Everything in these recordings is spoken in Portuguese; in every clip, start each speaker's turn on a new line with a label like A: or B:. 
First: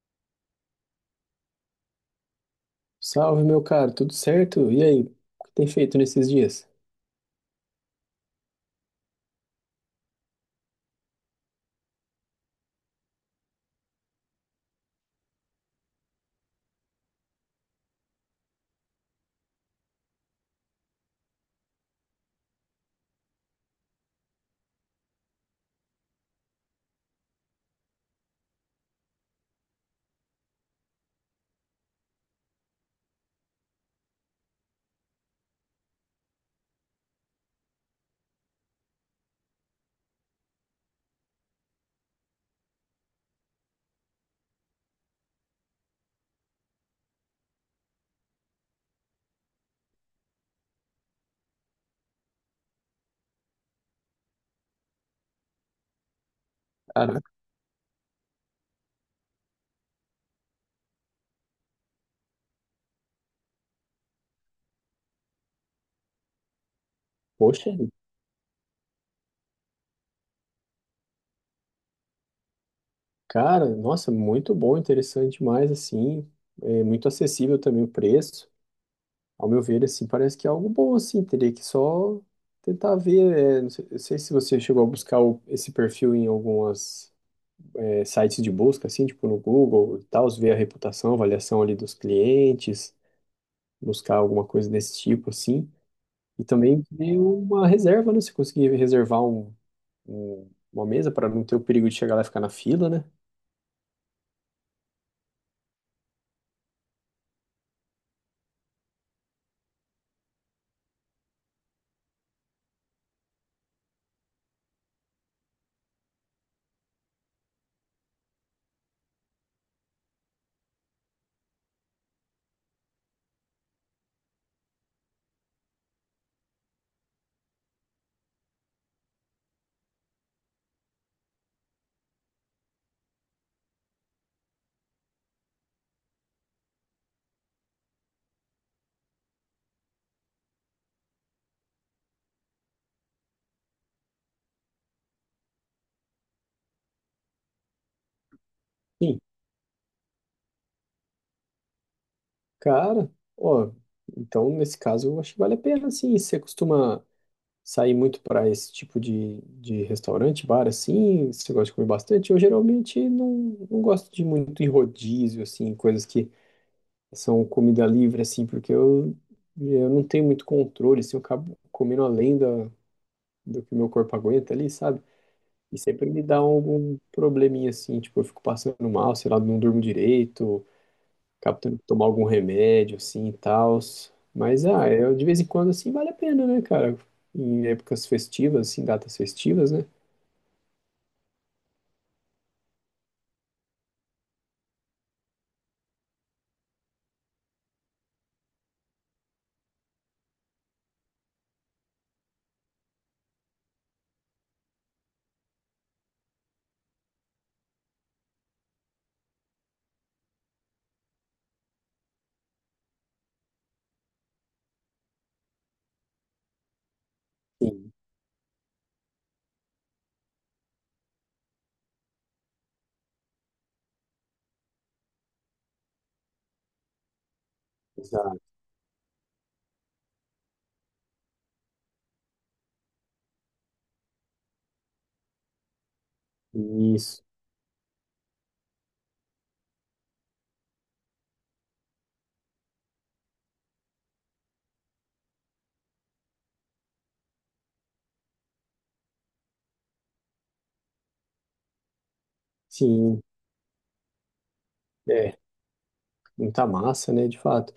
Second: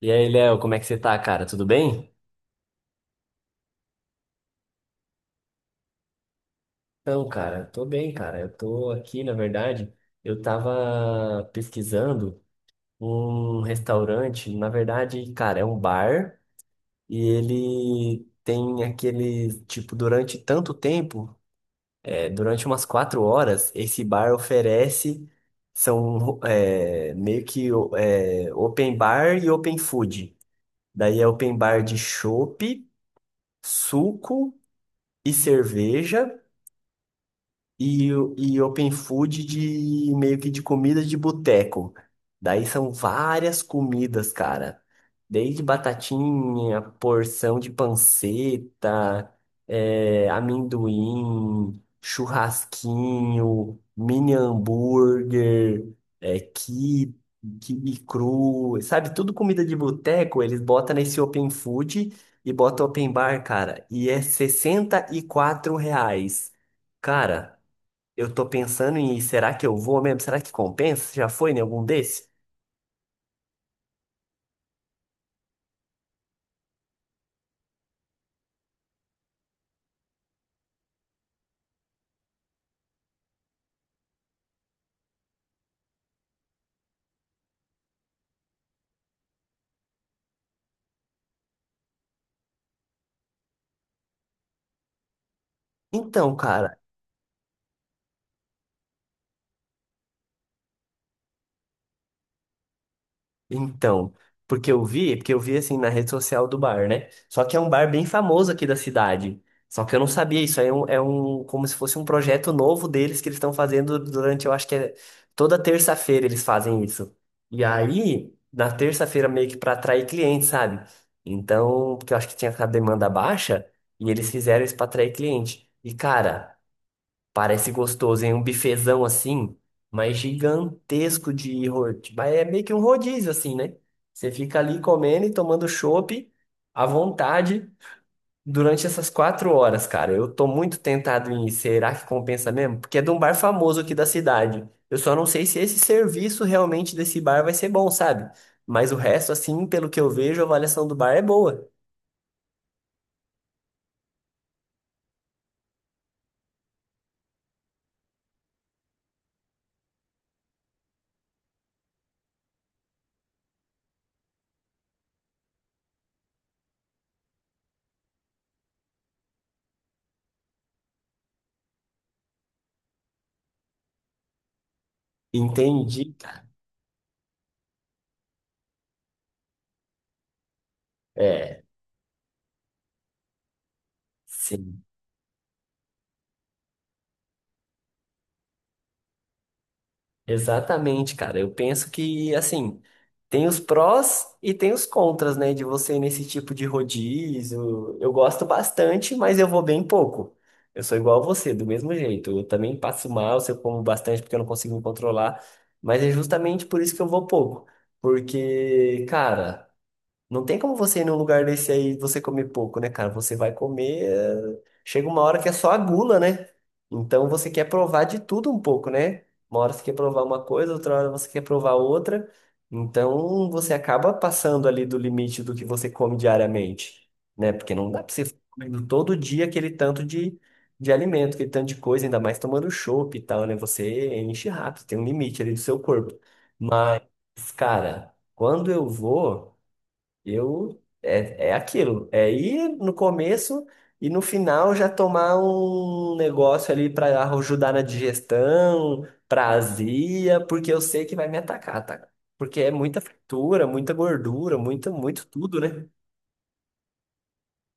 A: E aí, Léo, como é que você tá, cara? Tudo bem?
B: Salve, meu caro, tudo certo? E aí, o que tem feito nesses dias?
A: Então, cara, tô bem, cara. Eu tô aqui, na verdade, eu tava pesquisando um restaurante, na verdade, cara, é um bar e ele tem aquele, tipo, durante tanto tempo, durante umas 4 horas, esse bar oferece, são meio que open bar e open food. Daí é open bar de chopp, suco e cerveja. E open food de meio que de comida de boteco. Daí são várias comidas, cara. Desde batatinha, porção de panceta, amendoim, churrasquinho, mini hambúrguer, é, quibe,
B: Cara,
A: quibe cru, sabe? Tudo comida de boteco, eles botam nesse open food e botam open bar, cara. E é 64 reais. Cara.
B: poxa,
A: Eu tô pensando em, será que eu vou mesmo? Será que compensa? Já foi em algum desses?
B: cara, nossa, muito bom, interessante demais, assim, é muito acessível também o preço. Ao meu ver, assim, parece que é algo bom, assim, teria que só tentar ver, não sei se você chegou a buscar esse perfil em algumas sites de busca, assim, tipo no Google e tal, ver a reputação, avaliação ali dos clientes, buscar alguma coisa desse tipo, assim.
A: Então,
B: E
A: cara,
B: também ver uma reserva, né? Se conseguir reservar uma mesa para não ter o perigo de chegar lá e ficar na fila, né?
A: então, porque eu vi assim na rede social do bar, né? Só que é um bar bem famoso aqui da cidade. Só que eu não sabia, isso aí como se fosse um projeto novo deles que eles estão fazendo durante, eu acho que é toda terça-feira eles fazem isso. E aí, na terça-feira meio que pra atrair clientes, sabe? Então, porque eu acho que tinha a demanda baixa e eles fizeram isso pra atrair cliente. E cara, parece gostoso, hein? Um bifezão assim, mas gigantesco de rodízio. Mas é meio que um rodízio, assim, né? Você fica ali comendo e tomando chopp à vontade durante essas 4 horas, cara. Eu tô muito tentado em ir. Será que compensa mesmo? Porque é de um bar famoso aqui da cidade. Eu só não sei se esse serviço realmente desse bar vai ser bom, sabe? Mas o
B: Sim,
A: resto, assim, pelo que eu vejo, a avaliação do bar é boa.
B: cara, ó, então nesse caso eu acho que vale a pena, sim. Você costuma sair muito para esse tipo de restaurante, bar, assim? Você gosta de comer bastante? Eu geralmente não, não gosto de muito em rodízio, assim, coisas que são comida livre, assim, porque eu não tenho muito controle, assim, eu acabo comendo além do que meu corpo aguenta ali, sabe? E sempre
A: Entendi,
B: me dá
A: cara.
B: algum probleminha assim, tipo, eu fico passando mal, sei lá, não durmo direito. Acabo
A: É.
B: tendo que tomar algum remédio, assim, e tal. Mas,
A: Sim.
B: ah, eu, de vez em quando, assim, vale a pena, né, cara? Em épocas festivas, assim, datas festivas, né?
A: Exatamente, cara. Eu penso que, assim, tem os prós e tem os contras, né, de você ir nesse tipo de rodízio. Eu gosto bastante, mas eu vou bem pouco. Eu sou igual a você, do mesmo jeito. Eu também passo mal se eu como bastante porque eu não consigo me controlar, mas é justamente por isso que eu vou pouco. Porque, cara. Não tem como você ir num lugar desse aí e você comer pouco, né, cara? Você vai comer. Chega uma hora que é só a gula, né? Então você quer
B: Sim,
A: provar de tudo um pouco, né? Uma hora você quer provar uma coisa, outra hora você quer provar outra. Então você acaba passando ali do limite do que você come diariamente, né? Porque não dá pra você ficar
B: exato.
A: comendo todo dia aquele tanto de alimento, aquele tanto de coisa, ainda mais tomando chopp e tal, né? Você enche rápido, tem um limite ali do seu corpo. Mas,
B: Isso.
A: cara, quando eu vou. É aquilo, é ir no começo e no final já tomar um negócio ali para ajudar na digestão, pra azia, porque eu sei que vai me atacar, tá? Porque é muita
B: Sim,
A: fritura, muita gordura, muito, muito
B: é.
A: tudo, né?
B: Muita massa, né, de fato.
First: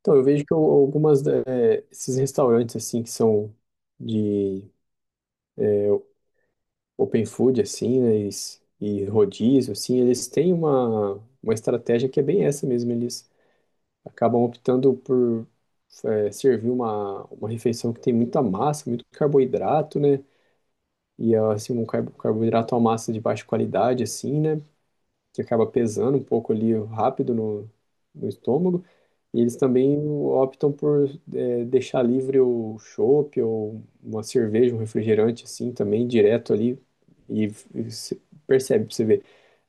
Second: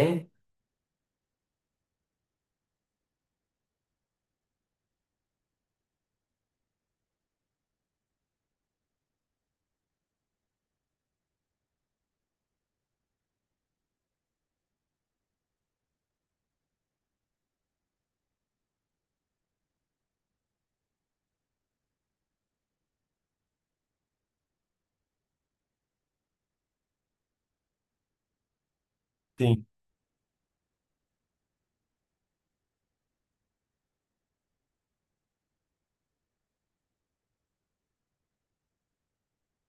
B: Então, eu vejo que algumas, esses restaurantes, assim, que são de é, open food, assim, né, e rodízio, assim, eles têm uma estratégia que é bem essa mesmo, eles acabam optando por servir uma refeição que tem muita massa, muito carboidrato, né? E assim, um carboidrato à massa de baixa qualidade, assim, né? Que acaba pesando um pouco ali rápido no estômago. E eles
A: sim.
B: também optam por deixar livre o chopp ou uma cerveja, um refrigerante assim também direto ali. E, e se- Percebe, você vê,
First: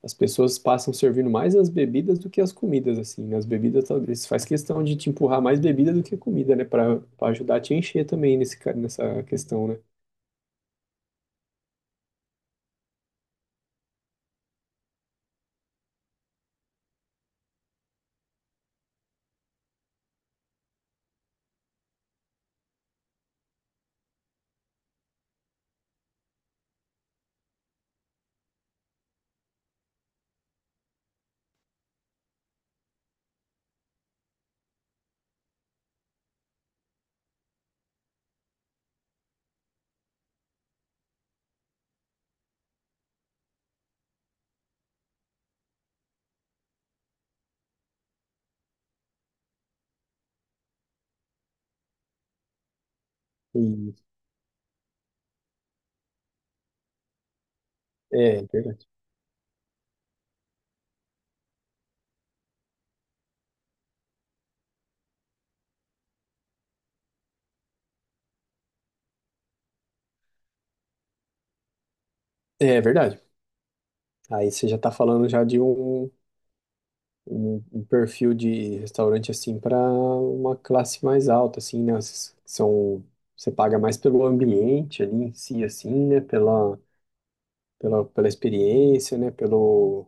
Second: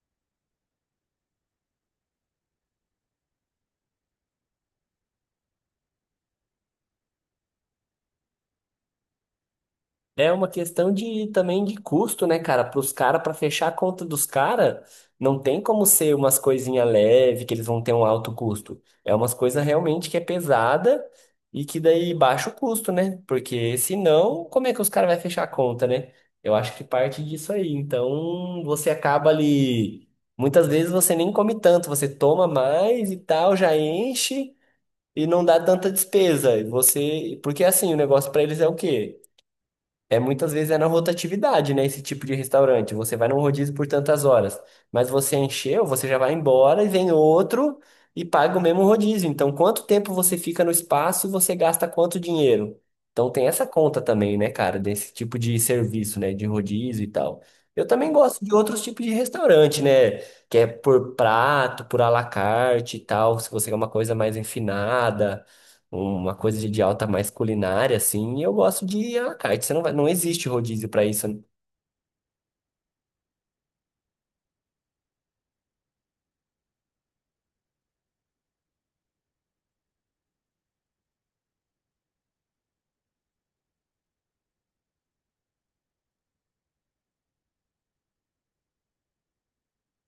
B: as pessoas passam servindo mais as bebidas do que as comidas assim. Nas bebidas talvez faz questão de te empurrar mais bebida do que comida, né, para para ajudar a te encher também nesse nessa questão, né?
A: É uma questão de também de custo, né, cara? Para os caras, para fechar a conta dos caras, não tem como ser umas coisinhas leve que eles vão ter um alto custo. É umas coisas realmente que é pesada e que daí baixa o custo, né? Porque senão, como é que os caras vão fechar a conta, né? Eu acho que parte disso aí. Então, você acaba ali. Muitas vezes você nem come tanto, você toma mais e tal, já enche e não dá tanta despesa. E você, porque assim, o negócio para eles é o quê? É muitas vezes é na rotatividade, né? Esse tipo de restaurante. Você vai num rodízio por tantas horas, mas você encheu, você já vai embora e vem outro e paga o mesmo rodízio. Então, quanto tempo você fica no espaço e você gasta quanto dinheiro? Então, tem essa
B: E,
A: conta também, né, cara, desse tipo de serviço, né, de rodízio e tal. Eu também
B: é,
A: gosto
B: é
A: de outros
B: verdade.
A: tipos de restaurante, né, que é por prato, por à la carte e tal, se você quer uma coisa mais enfinada uma coisa de alta mais culinária, assim, e eu gosto de à la carte. Você não vai, não existe rodízio para isso. Né?
B: É verdade. Aí você já tá falando já de um perfil de restaurante assim para uma classe mais alta, assim, né? Esses que são, você paga mais pelo ambiente ali em si, assim, né? Pela experiência, né? Pelo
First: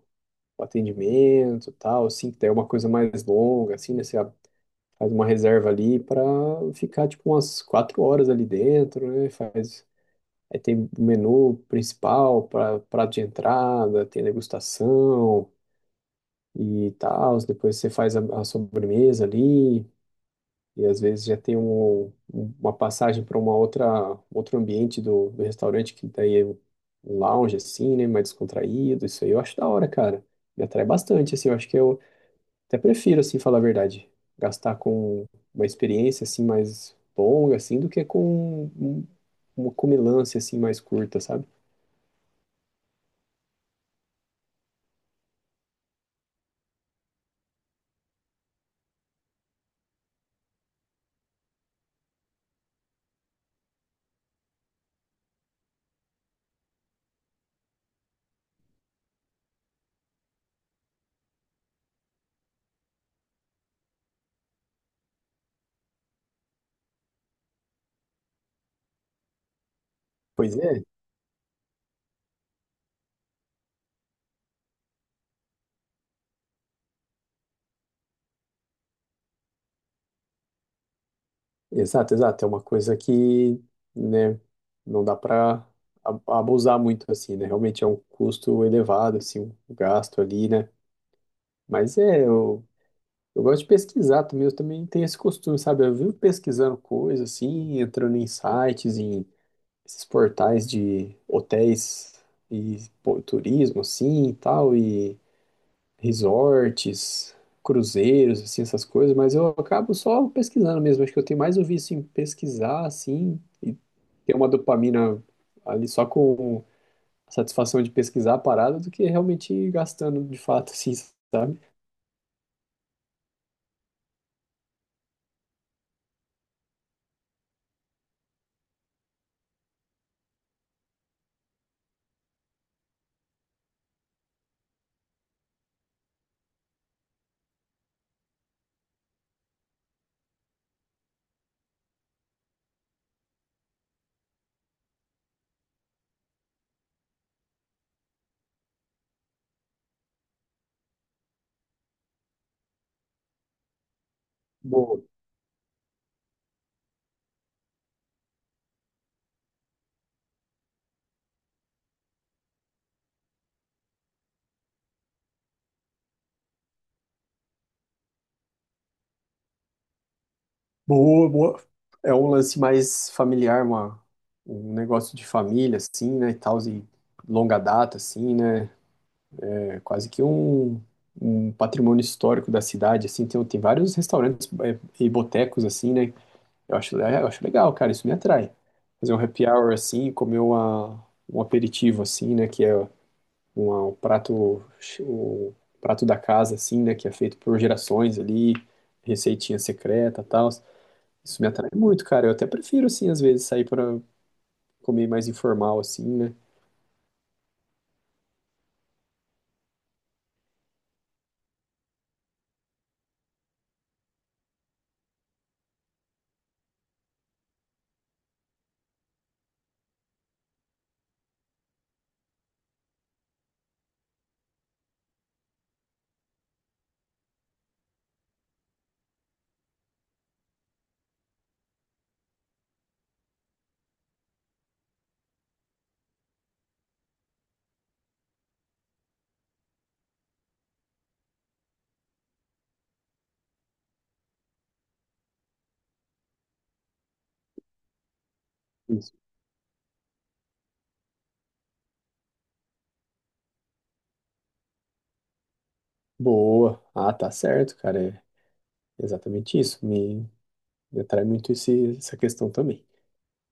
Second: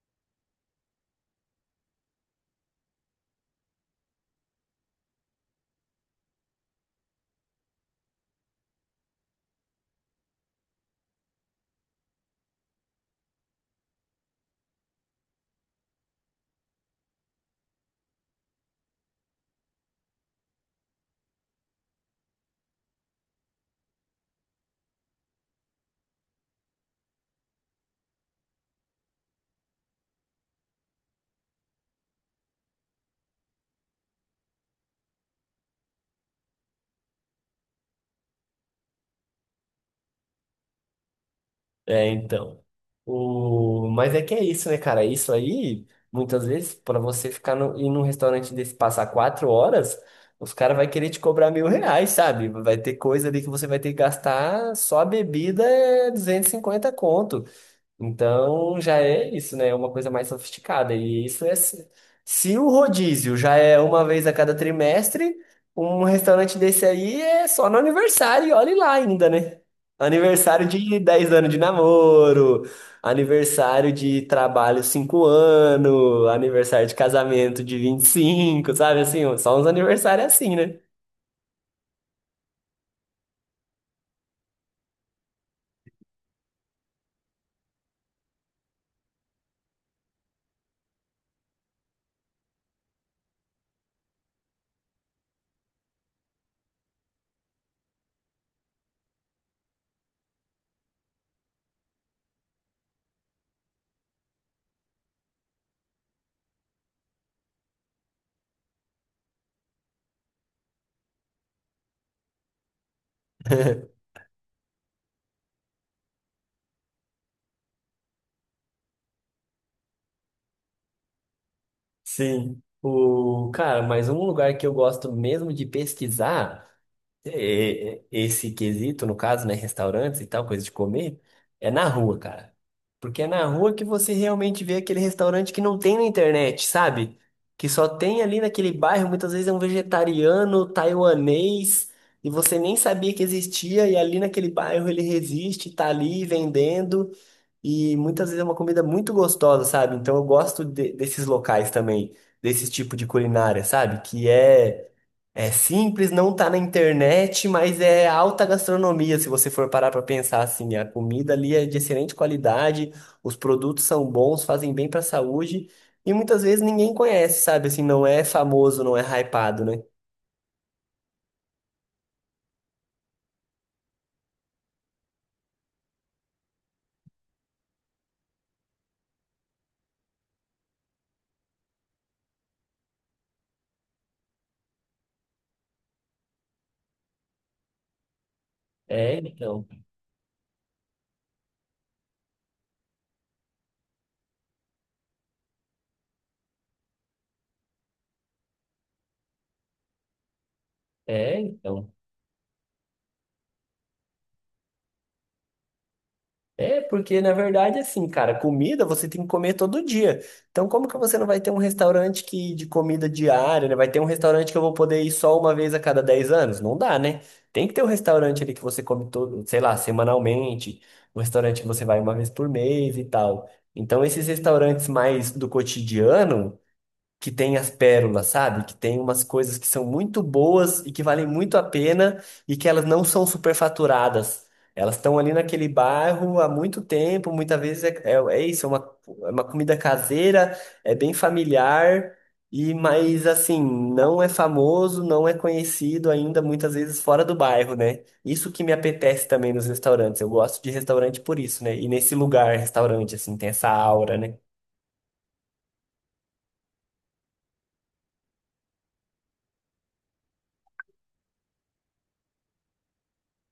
B: atendimento, e tal, assim, que daí é uma coisa mais longa, assim, né? Você faz uma reserva ali para ficar tipo umas 4 horas ali dentro, né? Faz Aí tem o menu principal, pra, prato de entrada, tem degustação, e tal. Depois você faz a sobremesa ali, e às vezes já tem uma passagem para uma outra outro ambiente do restaurante, que daí é um lounge assim, né, mais descontraído. Isso aí eu acho da hora, cara. Me atrai bastante, assim, eu acho que eu até prefiro, assim, falar a verdade, gastar com uma experiência, assim, mais longa, assim, do que com um, uma comilança, assim, mais curta, sabe?
A: É, então. O, mas é que é isso, né, cara? Isso aí, muitas vezes, para você ficar no, ir num restaurante desse passar 4 horas, os caras vão querer te cobrar 1.000 reais, sabe? Vai ter coisa ali que você vai ter que gastar só a bebida é 250 conto. Então já é isso, né? É uma coisa mais sofisticada. E isso é. Se o rodízio já é uma vez a cada trimestre, um restaurante desse aí é só no aniversário, e olhe lá ainda, né?
B: Pois
A: Aniversário
B: é,
A: de 10 anos de namoro, aniversário de trabalho 5 anos, aniversário de casamento de 25, sabe, assim? Só uns aniversários é assim, né?
B: exato, exato. É uma coisa que, né, não dá para abusar muito assim, né? Realmente é um custo elevado, assim, um gasto ali, né? Mas é, eu gosto de pesquisar também, eu também tenho esse costume, sabe? Eu vivo pesquisando coisas assim, entrando em sites, em esses portais de hotéis e pô, turismo, assim, e tal, e resorts, cruzeiros, assim, essas coisas, mas eu acabo só pesquisando mesmo. Acho que eu tenho mais o vício em pesquisar, assim, e ter uma dopamina ali só com a satisfação de pesquisar a parada do que realmente gastando de fato, assim, sabe?
A: Sim. O, cara, mas um lugar que eu gosto mesmo de pesquisar. Esse quesito, no caso, né, restaurantes e tal, coisa de comer, é na rua, cara. Porque é na rua que você realmente vê aquele restaurante que não tem na internet, sabe? Que só tem ali naquele bairro, muitas vezes é um vegetariano, taiwanês, e você nem sabia que existia, e ali naquele bairro ele resiste, tá ali vendendo, e muitas vezes é uma comida muito gostosa, sabe? Então eu gosto desses locais também, desse tipo de culinária, sabe? Que é
B: Boa,
A: é simples, não tá na internet, mas é alta gastronomia, se você for parar para pensar assim. A comida ali é de excelente qualidade, os produtos são bons, fazem bem para a saúde, e muitas vezes ninguém conhece, sabe? Assim, não é famoso, não é hypado, né?
B: boa, boa. É um lance mais familiar, um negócio de família, assim, né, e tal, e longa data, assim, né? É quase que um patrimônio histórico da cidade, assim, tem vários restaurantes e botecos, assim, né? Eu acho legal, cara, isso me atrai. Fazer
A: É,
B: um happy
A: então.
B: hour, assim, e comer um aperitivo, assim, né? Que é um prato, o prato da casa, assim, né? Que é feito por gerações ali, receitinha secreta e tal.
A: É,
B: Isso me atrai
A: então.
B: muito, cara. Eu até prefiro, assim, às vezes, sair para comer mais informal, assim, né?
A: É, porque na verdade, assim, cara, comida você tem que comer todo dia. Então, como que você não vai ter um restaurante que de comida diária, né? Vai ter um restaurante que eu vou poder ir só uma vez a cada 10 anos? Não dá, né? Tem que ter um restaurante ali que você come todo, sei lá, semanalmente, um restaurante que você vai uma vez por mês e tal. Então, esses restaurantes mais do cotidiano que tem as pérolas, sabe? Que tem umas coisas que são muito boas e que valem muito a pena e que elas não são superfaturadas. Elas estão ali naquele bairro há muito tempo, muitas vezes é isso, é uma comida caseira, é bem familiar, e mas assim, não é famoso, não é conhecido ainda, muitas vezes fora do bairro, né? Isso que me
B: Isso.
A: apetece também nos restaurantes. Eu gosto de restaurante por isso, né? E nesse lugar, restaurante, assim, tem essa aura, né?
B: Boa. Ah, tá certo, cara. É exatamente isso. Ele atrai muito esse, essa questão também.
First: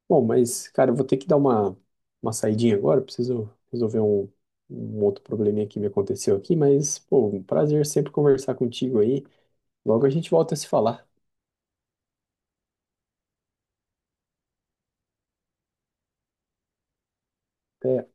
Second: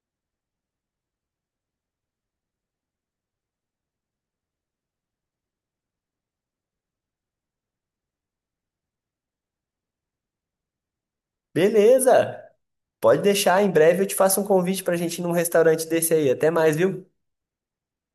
B: Bom, mas, cara, eu vou ter que dar uma saidinha agora. Eu preciso resolver um outro probleminha que me aconteceu aqui. Mas, pô, um prazer sempre conversar contigo aí. Logo a gente volta a se falar.
A: Beleza! Pode deixar, em breve eu te faço um convite pra gente ir num restaurante desse aí. Até mais, viu?
B: Até